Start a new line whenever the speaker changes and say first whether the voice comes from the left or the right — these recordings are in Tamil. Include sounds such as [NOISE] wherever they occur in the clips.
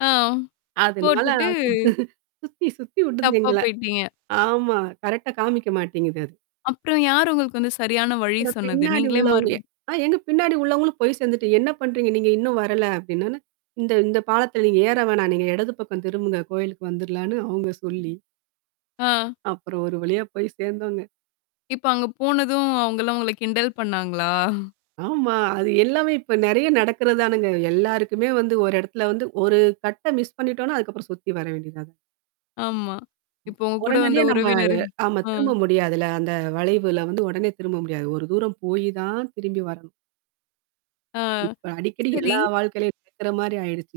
left: ஆ.
right: அதனால
left: போட்டுட்டு
right: அது சுத்தி சுத்தி உடுது
left: தப்பா
right: எங்கள.
left: போயிட்டீங்க!
right: ஆமா! கரெக்ட்டா காமிக்க மாட்டேங்குது அது.
left: அப்புறம் யாரு உங்களுக்கு வந்து சரியான வழி
right: அப்புறம்
left: சொன்னது?
right: பின்னாடி
left: நீங்களே
right: உள்ளவங்க
left: மறுப்
right: அ எங்க பின்னாடி உள்ளவங்களும் போய் சேந்துட்டு "என்னா பண்றீங்க நீங்க? இன்னும் வரல!" அப்படின்னோன்ன, இந்த இந்த பாலத்துல நீங்க ஏற வேணாம் நீங்க எடது பக்கம் திரும்புங்க, கோவிலுக்கு வந்துரலான்னு அவுங்க சொல்லி.
left: ஆ.
right: அப்புறம் ஒரு வழியா போய் சேர்ந்தோங்க.
left: இப்போ அங்க போனதும், அவுங்கலாம் உங்கள கிண்டல் பண்ணாங்களா?
right: ஆமா. அது எல்லாமே இப்போ நெறையா நடக்கறது தானேங்க. எல்லாருக்குமே வந்து ஒரு எடத்துல வந்து ஒரு கட்ட மிஸ் பண்ணிட்டோம்னா அதுக்கப்புறம் சுத்தி வர வேண்டியதா தான்
left: ஆமா.
right: ம்
left: இப்போ உங்க கூட வந்த
right: உடனடியா நம்ம அத
left: உறவினரு
right: ஆமா
left: ஆ.
right: திரும்ப முடியாதுல்ல! அந்த வளைவுல வந்து உடனே திரும்ப முடியாது. ஒரு தூரம் போயி தான் திரும்பி வரணும்.
left: ஆ.
right: இப்ப அடிக்கடி
left: சரி.
right: எல்லா வாழ்க்கைலையும் கேக்குற மாரி ஆயிடுச்சு.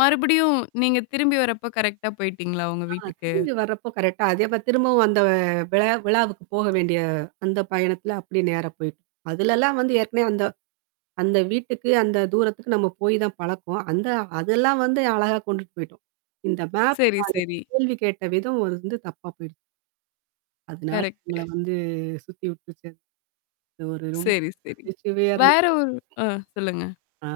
left: மறுபடியும், நீங்க திரும்பி வரப்ப, கரெக்ட்டா போயிட்டீங்களா உங்க
right: ஆ
left: வீட்டுக்கு?
right: திரும்பி வரப்போ கரெக்ட்டா அதே போ திரும்பவும் அந்த விழா விழாவுக்கு போக வேண்டிய அந்த பயணத்தில அப்டி நேரா போய்ட்டோம். அதுலலாம் வந்து, ஏற்கனவே அந்த அந்த வீட்டுக்கு, அந்த தூரத்துக்கு நம்ம போய் தான் பழக்கம். அந்த அதெல்லாம் வந்து அழகா கொண்டுட்டு போய்ட்டோம். இந்த மேப்
left: சரி சரி.
right: [UNINTELLIGIBLE] கேள்வி கேட்ட விதம் ஒரு வந்து தப்பா போயிடுச்சு. அதனால
left: கரெக்ட்டு.
right: எங்கள வந்து சுத்தி உட்ருச்சு அது. அது ஒரு ரொம்ப
left: சரி சரி.
right: நகைச்சுவையா இருந்துது.
left: வேற ஒரு ஆ சொல்லுங்க.
right: ஆ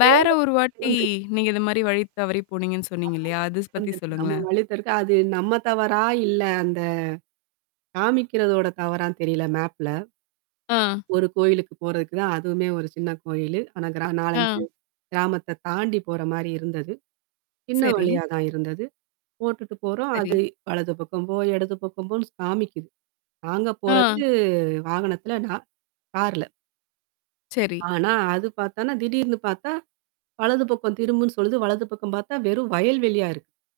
left: வேற ஒரு வாட்டி, நீங்க இத மாரி வழி தவறி போனீங்கன்னு சொன்னீங்க இல்லையா
right: [UNINTELLIGIBLE]
left: அது பத்தி
right: வந்திருக்கு. நம்ம
left: சொல்லுங்களேன்.
right: வழி [UNINTELLIGIBLE] அது நம்ம தவறா? இல்லை அந்த காமிக்கிறதோட தவறான்னு தெரில! மேப்ல
left: ஆ.
right: ஒரு கோயிலுக்கு போறதுக்கு தான் அதுவுமே ஒரு சின்ன கோயிலு. ஆனா, கிரா
left: ஆ.
right: 4, 5 கிராமத்த தாண்டி போற மாரி இருந்தது. சின்ன
left: சரி.
right: வழியா தான் இருந்தது. போட்டுட்டு போறோம். அது
left: சரி.
right: வலது பக்கம் போ! இடது பக்கம் போன்னு காமிக்குது நாங்க போறது
left: ஆ.
right: வாகனத்தில, நா கார்ல!
left: சரி.
right: ஆனா, அது பாத்தான்னா திடீர்னு பாத்தா, வலது பக்கம் திரும்புன்னு சொல்லுது வலது பக்கம் பாத்தா, வெறும் வயல் வெளியா இருக்கு.